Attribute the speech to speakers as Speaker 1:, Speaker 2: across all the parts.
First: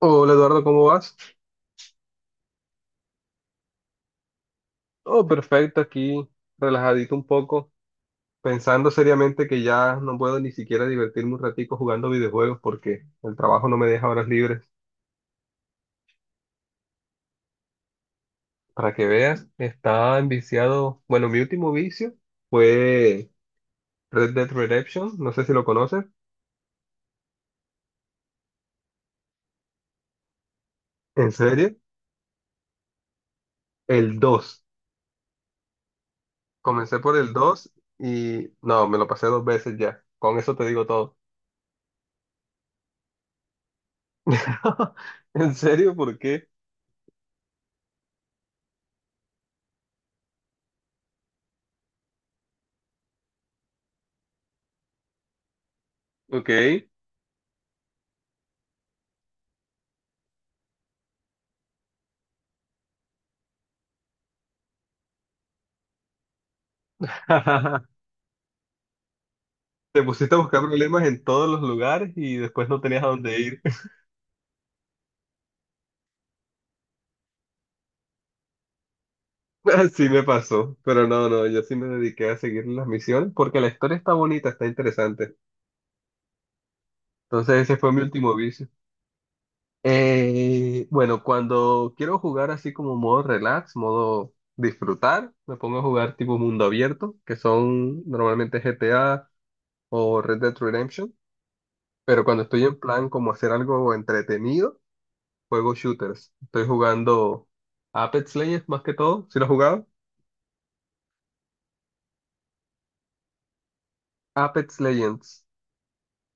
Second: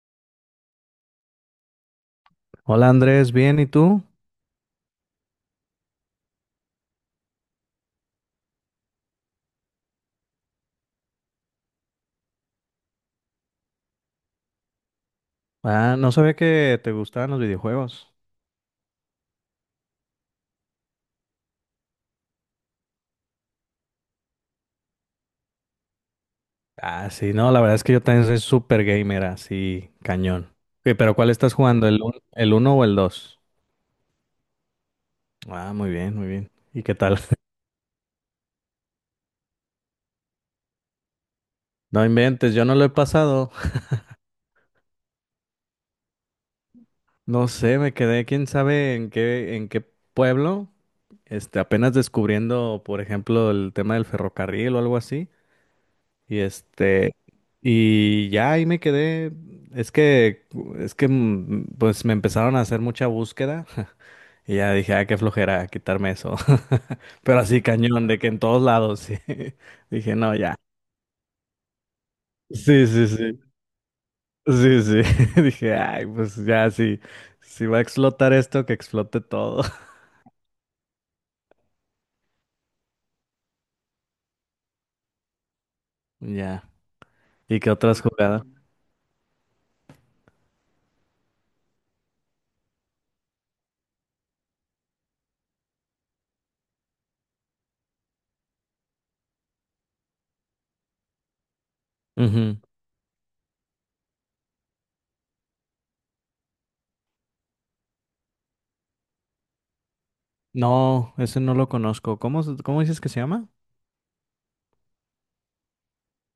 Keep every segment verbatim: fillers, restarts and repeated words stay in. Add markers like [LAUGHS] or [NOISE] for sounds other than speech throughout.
Speaker 1: Hola Eduardo, ¿cómo vas?
Speaker 2: Hola Andrés, bien, ¿y tú?
Speaker 1: Oh, perfecto, aquí relajadito un poco, pensando seriamente que ya no puedo ni siquiera divertirme un ratico jugando videojuegos porque el trabajo no me deja horas libres.
Speaker 2: Ah, no sabía que te gustaban los videojuegos.
Speaker 1: Para que veas, estaba enviciado, bueno, mi último vicio fue Red Dead Redemption, no sé si lo conoces,
Speaker 2: Ah, sí, no, la verdad es que yo también soy súper gamer, así, cañón. Ok, pero ¿cuál
Speaker 1: en
Speaker 2: estás
Speaker 1: serio,
Speaker 2: jugando? ¿El, un- el uno o el dos?
Speaker 1: el dos.
Speaker 2: Ah, muy bien, muy bien. ¿Y qué
Speaker 1: Comencé por
Speaker 2: tal?
Speaker 1: el
Speaker 2: [LAUGHS]
Speaker 1: dos y no, me lo pasé dos veces ya, con eso te digo todo.
Speaker 2: No inventes, yo no lo he pasado. [LAUGHS]
Speaker 1: [LAUGHS] ¿En serio? ¿Por qué?
Speaker 2: No sé, me quedé, quién sabe en qué, en qué pueblo. Este, apenas descubriendo, por ejemplo, el tema del ferrocarril o algo así. Y
Speaker 1: Ok.
Speaker 2: este, y ya ahí me quedé. Es que, es que, mm, pues me empezaron a hacer mucha búsqueda. [LAUGHS] Y ya dije, ah, qué flojera quitarme eso. [LAUGHS] Pero así
Speaker 1: [LAUGHS]
Speaker 2: cañón, de que en todos lados, sí. [LAUGHS]
Speaker 1: Te
Speaker 2: Dije, no,
Speaker 1: pusiste a
Speaker 2: ya.
Speaker 1: buscar problemas en todos los lugares y después no
Speaker 2: Sí,
Speaker 1: tenías
Speaker 2: sí,
Speaker 1: a dónde
Speaker 2: sí.
Speaker 1: ir. [LAUGHS]
Speaker 2: Sí, sí. [LAUGHS] Dije, ay, pues ya, sí. Si va a explotar esto, que explote todo. [LAUGHS]
Speaker 1: Así me pasó, pero no, no, yo sí me dediqué a seguir las misiones porque la historia está bonita, está interesante.
Speaker 2: Ya. ¿Y
Speaker 1: Entonces
Speaker 2: qué
Speaker 1: ese fue mi
Speaker 2: otras
Speaker 1: último
Speaker 2: jugadas?
Speaker 1: vicio. Eh, bueno, cuando quiero jugar así como modo relax, modo disfrutar, me pongo a jugar tipo mundo abierto, que son normalmente G T A o Red Dead Redemption, pero cuando
Speaker 2: Ujú.
Speaker 1: estoy en plan como hacer algo entretenido. Juego shooters. Estoy jugando Apex Legends más que todo. ¿Si lo has jugado?
Speaker 2: No, ese no lo conozco. ¿Cómo, se- cómo dices que se llama?
Speaker 1: Apex Legends.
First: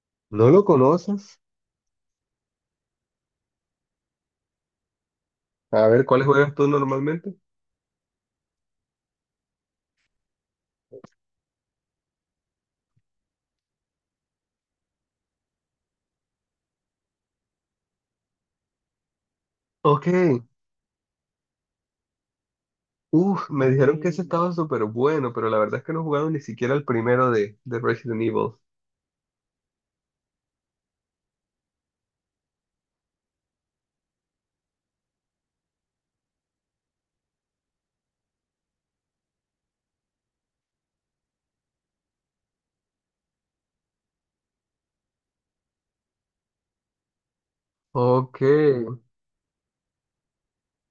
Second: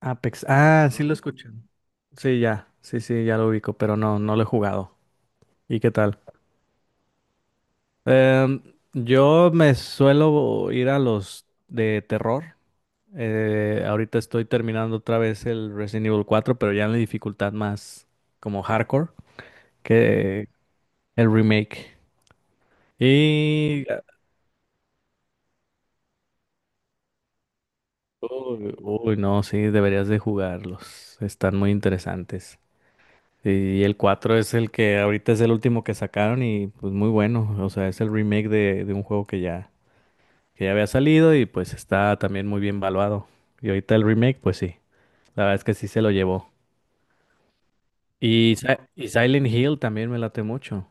Speaker 2: Apex.
Speaker 1: ¿No lo
Speaker 2: Ah, sí lo
Speaker 1: conoces?
Speaker 2: escuché. Sí, ya, sí, sí, ya lo ubico, pero no, no lo he jugado. ¿Y
Speaker 1: A
Speaker 2: qué
Speaker 1: ver,
Speaker 2: tal?
Speaker 1: ¿cuáles juegas tú normalmente?
Speaker 2: Em, yo me suelo ir a los de terror. Eh, ahorita estoy terminando otra vez el Resident Evil cuatro, pero ya en la dificultad más como hardcore
Speaker 1: Ok.
Speaker 2: que el remake.
Speaker 1: Uf, me
Speaker 2: Y,
Speaker 1: dijeron que ese Mm. estaba súper bueno, pero la verdad es que no he jugado ni siquiera el primero de, de Resident Evil.
Speaker 2: uy, uy, no, sí, deberías de jugarlos. Están muy interesantes. Y el cuatro es el que ahorita es el último que sacaron y pues muy bueno. O sea, es el remake de, de un juego que ya que ya había salido y pues está también muy bien valuado. Y ahorita el remake, pues sí, la verdad es que sí se lo llevó.
Speaker 1: Ok.
Speaker 2: Y, Si- y Silent Hill también me late mucho.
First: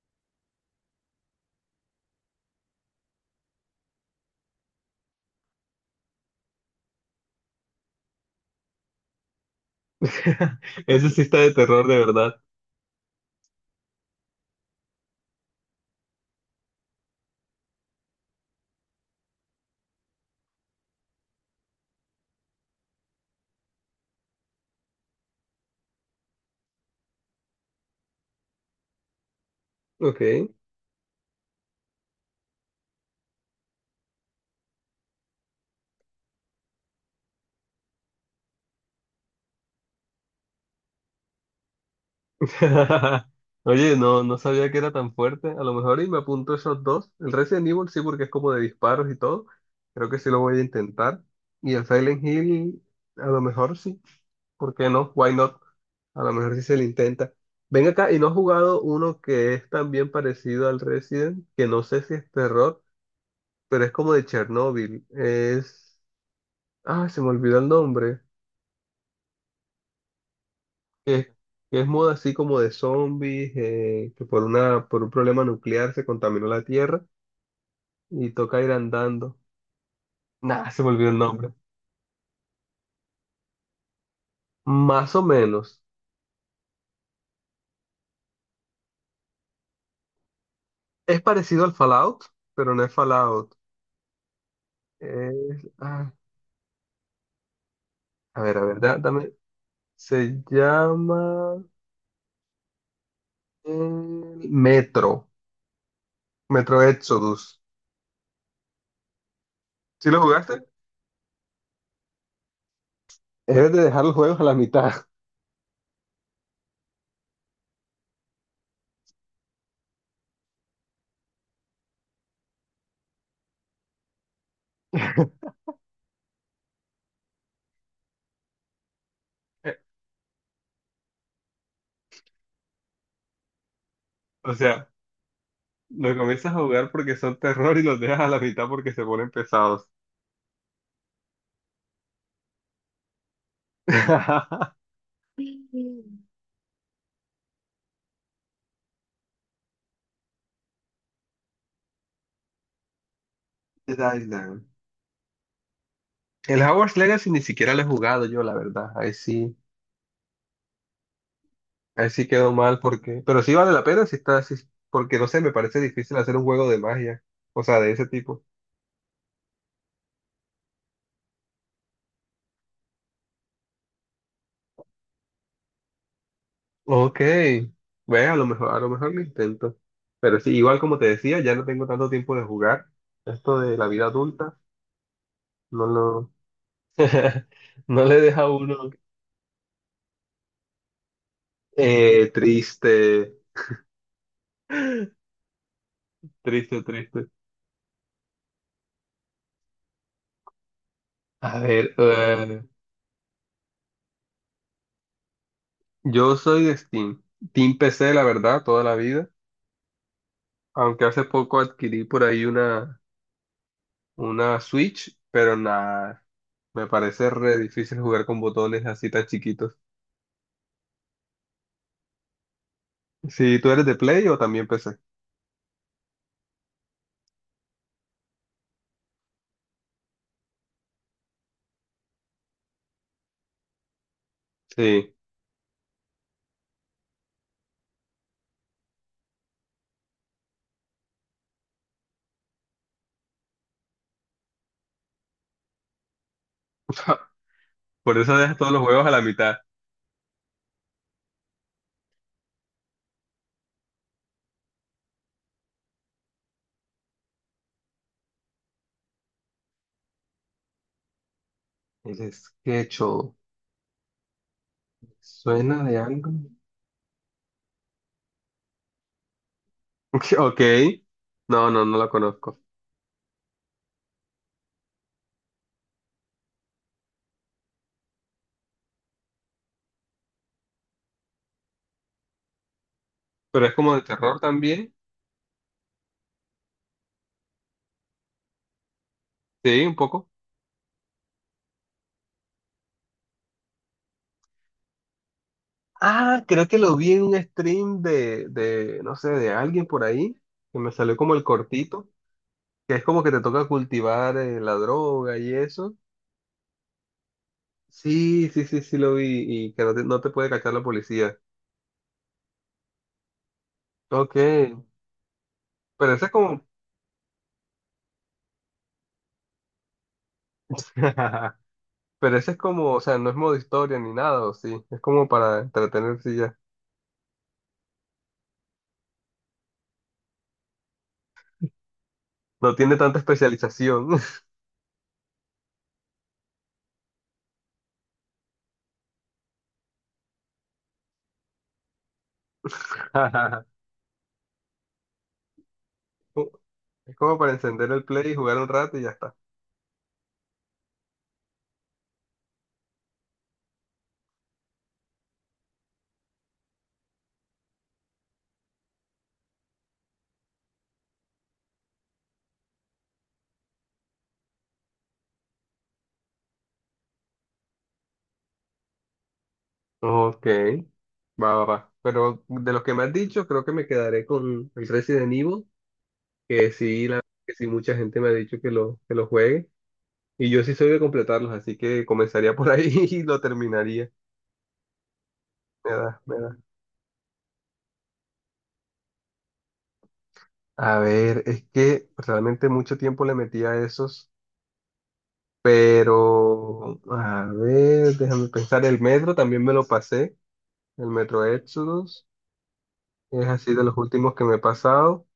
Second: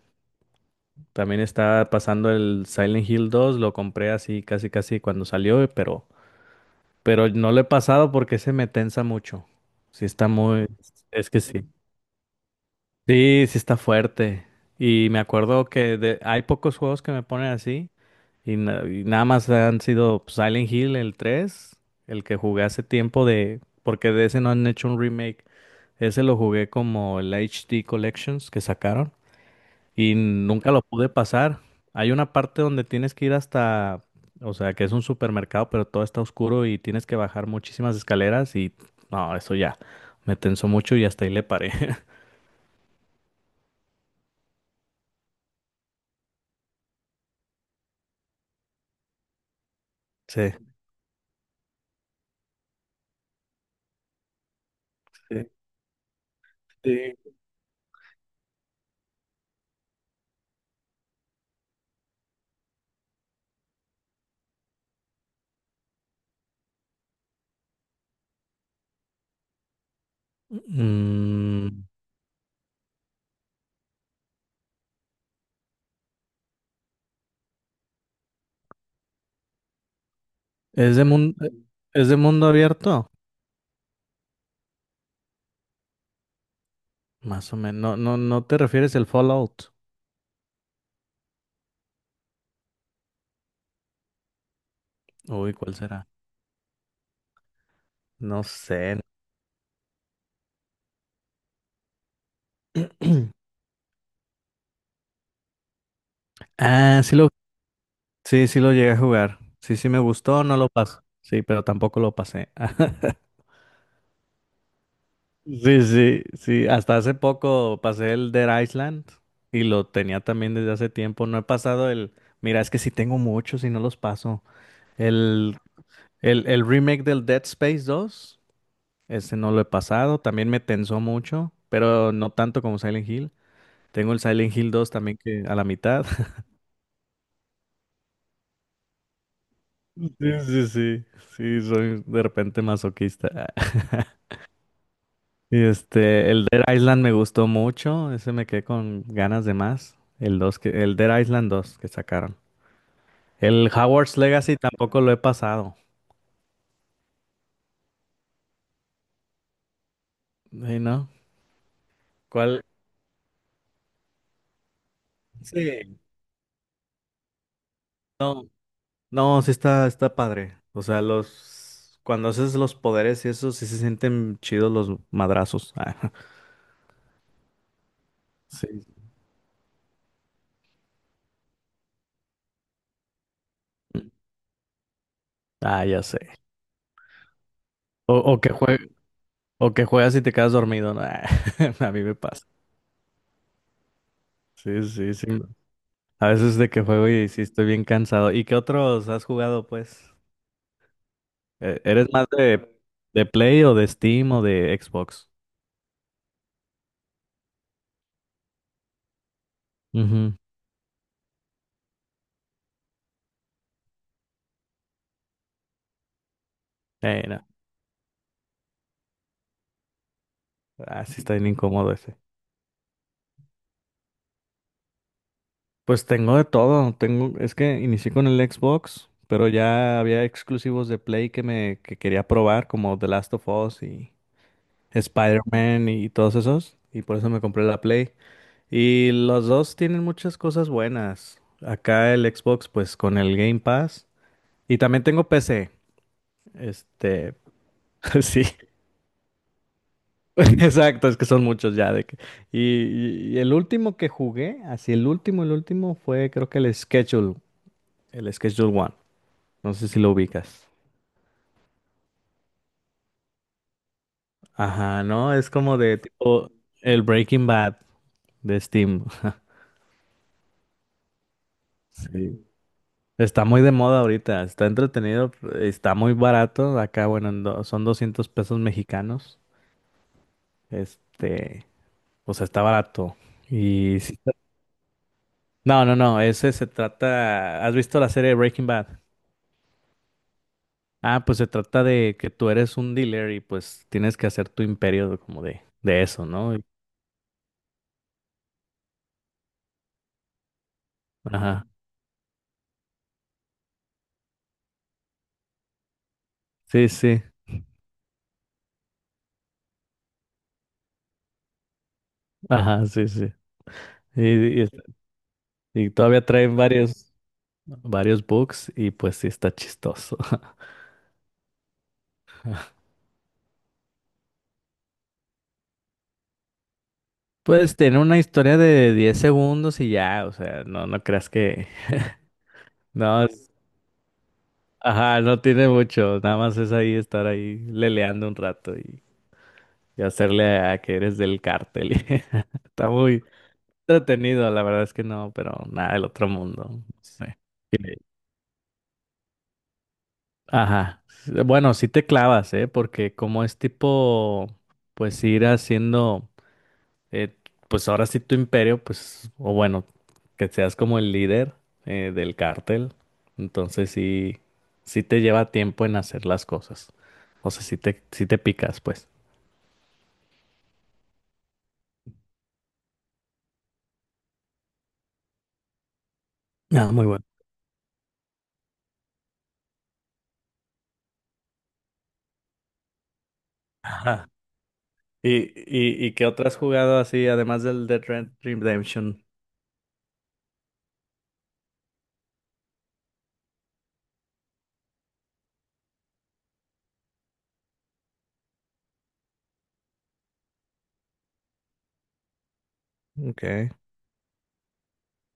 Speaker 2: También está pasando el Silent Hill dos, lo compré así casi casi cuando salió, pero, pero no lo he pasado porque se me tensa mucho. Sí está muy...
Speaker 1: [LAUGHS] Ese sí
Speaker 2: Es
Speaker 1: está
Speaker 2: que
Speaker 1: de
Speaker 2: sí.
Speaker 1: terror de verdad.
Speaker 2: Sí, sí está fuerte. Y me acuerdo que de- hay pocos juegos que me ponen así. Y, na- y nada más han sido pues, Silent Hill, el tres el que jugué hace tiempo de... Porque de ese no han hecho un remake. Ese lo jugué como el H D Collections que sacaron y
Speaker 1: Ok.
Speaker 2: nunca lo pude pasar. Hay una parte donde tienes que ir hasta, o sea, que es un supermercado, pero todo está oscuro y tienes que bajar muchísimas escaleras y no, eso ya me tensó mucho y hasta ahí le paré. [LAUGHS]
Speaker 1: [LAUGHS] Oye, no, no sabía que era tan fuerte. A lo mejor y me apunto esos dos. El Resident Evil sí, porque es como de disparos y todo. Creo que sí lo
Speaker 2: Sí.
Speaker 1: voy a intentar. Y el Silent Hill, a lo mejor sí. ¿Por qué no? Why not? A lo mejor sí se le intenta.
Speaker 2: Sí.
Speaker 1: Ven acá, y no has jugado uno que es también parecido al Resident, que no sé si es terror, pero es como de Chernobyl. Es... Ah, se me olvidó el nombre. que, que
Speaker 2: Mm,
Speaker 1: es moda así como de zombies, eh, que por una, por un problema nuclear se contaminó la Tierra y toca ir andando. Nada, se me
Speaker 2: ¿es de
Speaker 1: olvidó el
Speaker 2: mun-
Speaker 1: nombre.
Speaker 2: es de mundo abierto?
Speaker 1: Más o menos.
Speaker 2: Más o menos. No, no, no te refieres al Fallout.
Speaker 1: Es parecido al Fallout, pero no es Fallout.
Speaker 2: Uy,
Speaker 1: Es-
Speaker 2: ¿cuál será?
Speaker 1: ah, a
Speaker 2: No
Speaker 1: ver, a ver,
Speaker 2: sé.
Speaker 1: da- dame. Se llama eh, Metro, Metro
Speaker 2: Ah, sí lo,
Speaker 1: Exodus.
Speaker 2: sí, sí lo llegué a jugar. Sí, sí me
Speaker 1: ¿Sí lo
Speaker 2: gustó, no
Speaker 1: jugaste?
Speaker 2: lo pasé. Sí, pero tampoco lo pasé. [LAUGHS]
Speaker 1: Debes de dejar los juegos a la mitad.
Speaker 2: Sí, sí, sí. Hasta hace poco pasé el Dead Island y lo tenía también desde hace tiempo. No he pasado el. Mira, es que sí tengo muchos y no los paso. El, el, el remake del Dead Space dos. Ese no lo he
Speaker 1: Eh,
Speaker 2: pasado. También me tensó mucho, pero no tanto como Silent Hill. Tengo el
Speaker 1: O
Speaker 2: Silent Hill
Speaker 1: sea,
Speaker 2: dos también que a la mitad.
Speaker 1: los
Speaker 2: [LAUGHS]
Speaker 1: comienzas a jugar porque son terror y los dejas a la mitad porque se ponen pesados.
Speaker 2: Sí, sí, sí. Sí, soy de repente masoquista. [LAUGHS]
Speaker 1: [LAUGHS]
Speaker 2: Y este, el Dead Island me gustó mucho. Ese me quedé con ganas de más. El dos que, el Dead Island dos que sacaron. El
Speaker 1: Dead
Speaker 2: Howard's Legacy
Speaker 1: Island.
Speaker 2: tampoco lo he pasado.
Speaker 1: El Hogwarts Legacy ni siquiera lo he jugado yo, la verdad. Ahí sí,
Speaker 2: Sí, ¿no?
Speaker 1: ahí sí quedó
Speaker 2: ¿Cuál?
Speaker 1: mal porque, pero sí vale la pena si está así, porque no sé, me parece
Speaker 2: Sí.
Speaker 1: difícil hacer un juego de magia, o sea, de ese tipo.
Speaker 2: No, no, sí está, está padre. O sea, los cuando haces los poderes y eso, sí se sienten chidos los madrazos. [LAUGHS]
Speaker 1: Ok, ve, a lo
Speaker 2: Ah,
Speaker 1: mejor, a lo
Speaker 2: sí.
Speaker 1: mejor lo intento. Pero sí, igual como te decía, ya no tengo tanto tiempo de jugar. Esto de la vida adulta,
Speaker 2: Ah,
Speaker 1: no
Speaker 2: ya sé.
Speaker 1: lo, [LAUGHS] no
Speaker 2: O,
Speaker 1: le
Speaker 2: o
Speaker 1: deja a
Speaker 2: que jue-
Speaker 1: uno
Speaker 2: O que juegas y te quedas dormido, ¿no? [LAUGHS] A mí me
Speaker 1: eh,
Speaker 2: pasa.
Speaker 1: triste,
Speaker 2: Sí, sí, sí. A veces de que
Speaker 1: triste,
Speaker 2: juego
Speaker 1: triste.
Speaker 2: y sí estoy bien cansado. ¿Y qué otros has jugado, pues?
Speaker 1: A
Speaker 2: Eh,
Speaker 1: ver,
Speaker 2: ¿Eres más
Speaker 1: eh,
Speaker 2: de, de Play o de Steam o de Xbox?
Speaker 1: yo soy de Steam, Team P C, la verdad, toda la vida.
Speaker 2: Ujú.
Speaker 1: Aunque hace poco adquirí por ahí una, una Switch, pero nada, me
Speaker 2: Eh,
Speaker 1: parece
Speaker 2: no.
Speaker 1: re difícil jugar con botones así tan chiquitos.
Speaker 2: Ah, sí está bien incómodo ese.
Speaker 1: Si tú eres de Play o también P C.
Speaker 2: Pues tengo de todo. Tengo, es que inicié con el Xbox, pero ya había exclusivos de Play que me que quería probar, como The Last of Us y
Speaker 1: Sí,
Speaker 2: Spider-Man y todos esos. Y por eso me compré la Play. Y los dos tienen muchas cosas buenas. Acá el Xbox, pues con el Game Pass. Y también tengo P C.
Speaker 1: [LAUGHS]
Speaker 2: Este,
Speaker 1: por
Speaker 2: [LAUGHS]
Speaker 1: eso
Speaker 2: sí.
Speaker 1: dejas todos los juegos a la mitad.
Speaker 2: [LAUGHS] Exacto, es que son muchos ya de que. Y, y- y el último que jugué, así el último, el último fue creo que el Schedule, el Schedule One. No sé si lo ubicas.
Speaker 1: El Sketcho,
Speaker 2: Ajá, no, es como
Speaker 1: ¿suena
Speaker 2: de
Speaker 1: de algo?
Speaker 2: tipo
Speaker 1: [LAUGHS]
Speaker 2: el Breaking Bad de Steam. [LAUGHS]
Speaker 1: Ok, no, no, no la
Speaker 2: Sí.
Speaker 1: conozco.
Speaker 2: Está muy de moda ahorita, está entretenido, está muy barato. Acá, bueno, en do- son doscientos pesos mexicanos. Este, o sea, está barato.
Speaker 1: Pero es como
Speaker 2: Y
Speaker 1: de
Speaker 2: sí está-
Speaker 1: terror también.
Speaker 2: no, no, no, ese se trata. ¿Has visto la serie Breaking Bad?
Speaker 1: Sí, un poco.
Speaker 2: Ah, pues se trata de que tú eres un dealer y pues tienes que hacer tu imperio de- como de, de eso,
Speaker 1: Ah,
Speaker 2: ¿no? Y-
Speaker 1: creo que lo vi en un stream de, de, no sé, de alguien por ahí, que me salió como el
Speaker 2: Ajá,
Speaker 1: cortito, que es como que te toca cultivar eh, la droga y eso.
Speaker 2: sí, sí,
Speaker 1: Sí, sí, sí, sí lo vi y que no te, no te puede cachar la policía.
Speaker 2: ajá, sí, sí.
Speaker 1: Ok,
Speaker 2: Y, y-
Speaker 1: pero
Speaker 2: y todavía
Speaker 1: ese es
Speaker 2: traen
Speaker 1: como,
Speaker 2: varios, varios books y pues sí está chistoso. [LAUGHS]
Speaker 1: [LAUGHS] pero ese es como, o sea, no es modo historia ni nada, o sí, es como para entretenerse y ya.
Speaker 2: Pues tener una historia de diez segundos y ya, o sea, no, no creas que...
Speaker 1: No tiene tanta
Speaker 2: No, es-
Speaker 1: especialización.
Speaker 2: ajá, no tiene mucho, nada más es ahí estar ahí leleando un rato y, y hacerle a que eres del cártel. [LAUGHS] Está muy
Speaker 1: [LAUGHS]
Speaker 2: entretenido, la verdad es que no, pero nada del otro mundo.
Speaker 1: Es
Speaker 2: Sí.
Speaker 1: como para encender
Speaker 2: Eh,
Speaker 1: el play y jugar un rato y ya está.
Speaker 2: Ajá. Bueno, sí te clavas, ¿eh? Porque como es tipo, pues ir haciendo... eh, pues ahora sí tu imperio, pues, o bueno, que seas como el líder eh, del cártel, entonces sí, sí te lleva tiempo en hacer las cosas. O sea, sí te, sí te picas, pues.
Speaker 1: Ok, va, va, va. Pero de los que me has dicho, creo que me quedaré con el Resident Evil, que
Speaker 2: Ah, muy
Speaker 1: sí, la,
Speaker 2: bueno.
Speaker 1: que sí mucha gente me ha dicho que lo, que lo juegue. Y yo sí soy de completarlos, así que comenzaría por ahí [LAUGHS] y lo terminaría.
Speaker 2: Ajá. ¿Y,
Speaker 1: Me
Speaker 2: y, y
Speaker 1: da,
Speaker 2: qué
Speaker 1: me
Speaker 2: otras
Speaker 1: da.
Speaker 2: has jugado así, además del Dead Red Redemption?
Speaker 1: A ver, es que realmente mucho tiempo le metí a esos, pero a ver, déjame pensar. El Metro también me lo pasé, el Metro Exodus, es
Speaker 2: Okay.
Speaker 1: así de los últimos que me he pasado.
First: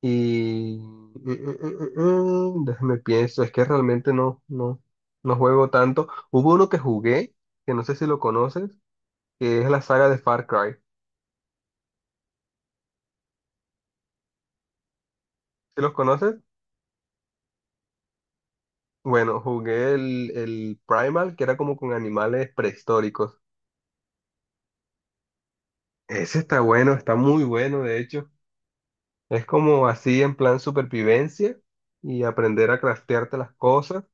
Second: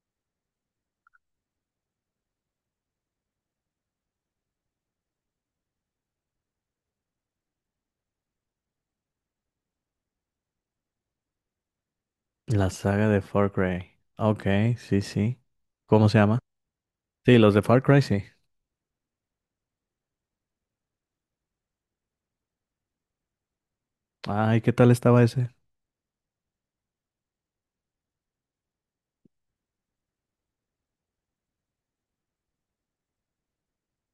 Speaker 1: Y mm, mm, mm, mm, déjame pienso, es que realmente no, no, no juego tanto. Hubo uno que jugué, que no sé si lo conoces, que es la saga de Far Cry.
Speaker 2: La saga de Far Cry. Ok, sí, sí.
Speaker 1: ¿Sí los
Speaker 2: ¿Cómo se
Speaker 1: conoces?
Speaker 2: llama? Sí, los de Far Cry, sí.
Speaker 1: Bueno, jugué el, el Primal, que era como con animales prehistóricos.
Speaker 2: Ay, ¿qué tal estaba ese?
Speaker 1: Ese está bueno, está muy bueno, de hecho. Es como así en plan supervivencia y aprender a craftearte las cosas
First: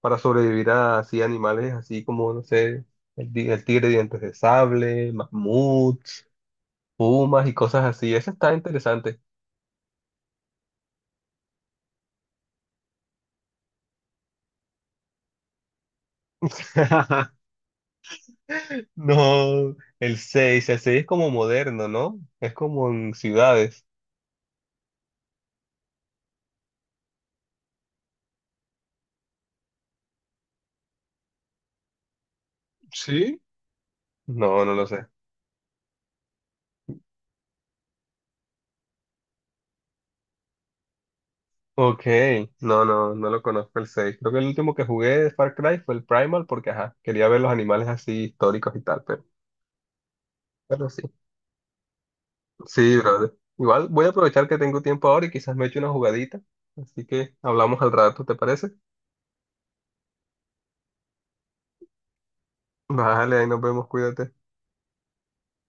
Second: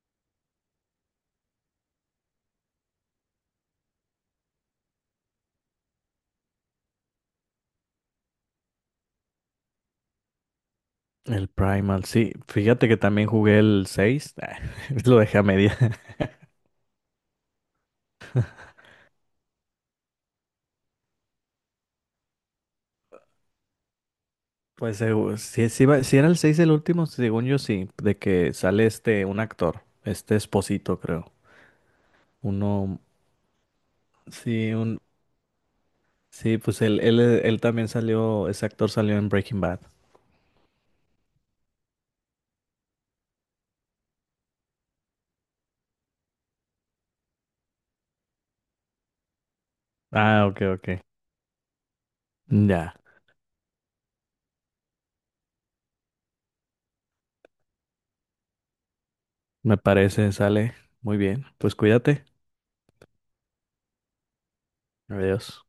Speaker 1: para sobrevivir a así animales así como, no sé, el, di- el tigre de dientes de sable, mamuts. Pumas y cosas así. Eso está interesante.
Speaker 2: El Primal, sí. Fíjate que también jugué el seis, [LAUGHS] lo dejé a media. [LAUGHS]
Speaker 1: [LAUGHS] No, el seis, el seis es como moderno, ¿no? Es como en ciudades.
Speaker 2: Pues eh, si, si, va- si era el seis el último, según yo sí, de que sale este, un actor, este Esposito creo. Uno,
Speaker 1: ¿Sí? No,
Speaker 2: sí,
Speaker 1: no lo
Speaker 2: un,
Speaker 1: sé.
Speaker 2: sí, pues él, él, él también salió, ese actor salió en Breaking Bad.
Speaker 1: Ok, no, no, no lo conozco el seis. Creo que el último que jugué de Far Cry fue el Primal porque, ajá, quería ver los animales así históricos y tal, pero,
Speaker 2: Ah, ok,
Speaker 1: pero sí.
Speaker 2: ok. Ya,
Speaker 1: Sí, brother. Igual voy a aprovechar que tengo tiempo ahora y quizás me eche una jugadita. Así que hablamos al rato, ¿te parece?
Speaker 2: me parece, sale. Muy bien, pues cuídate.
Speaker 1: Vale, ahí nos vemos, cuídate.
Speaker 2: Adiós.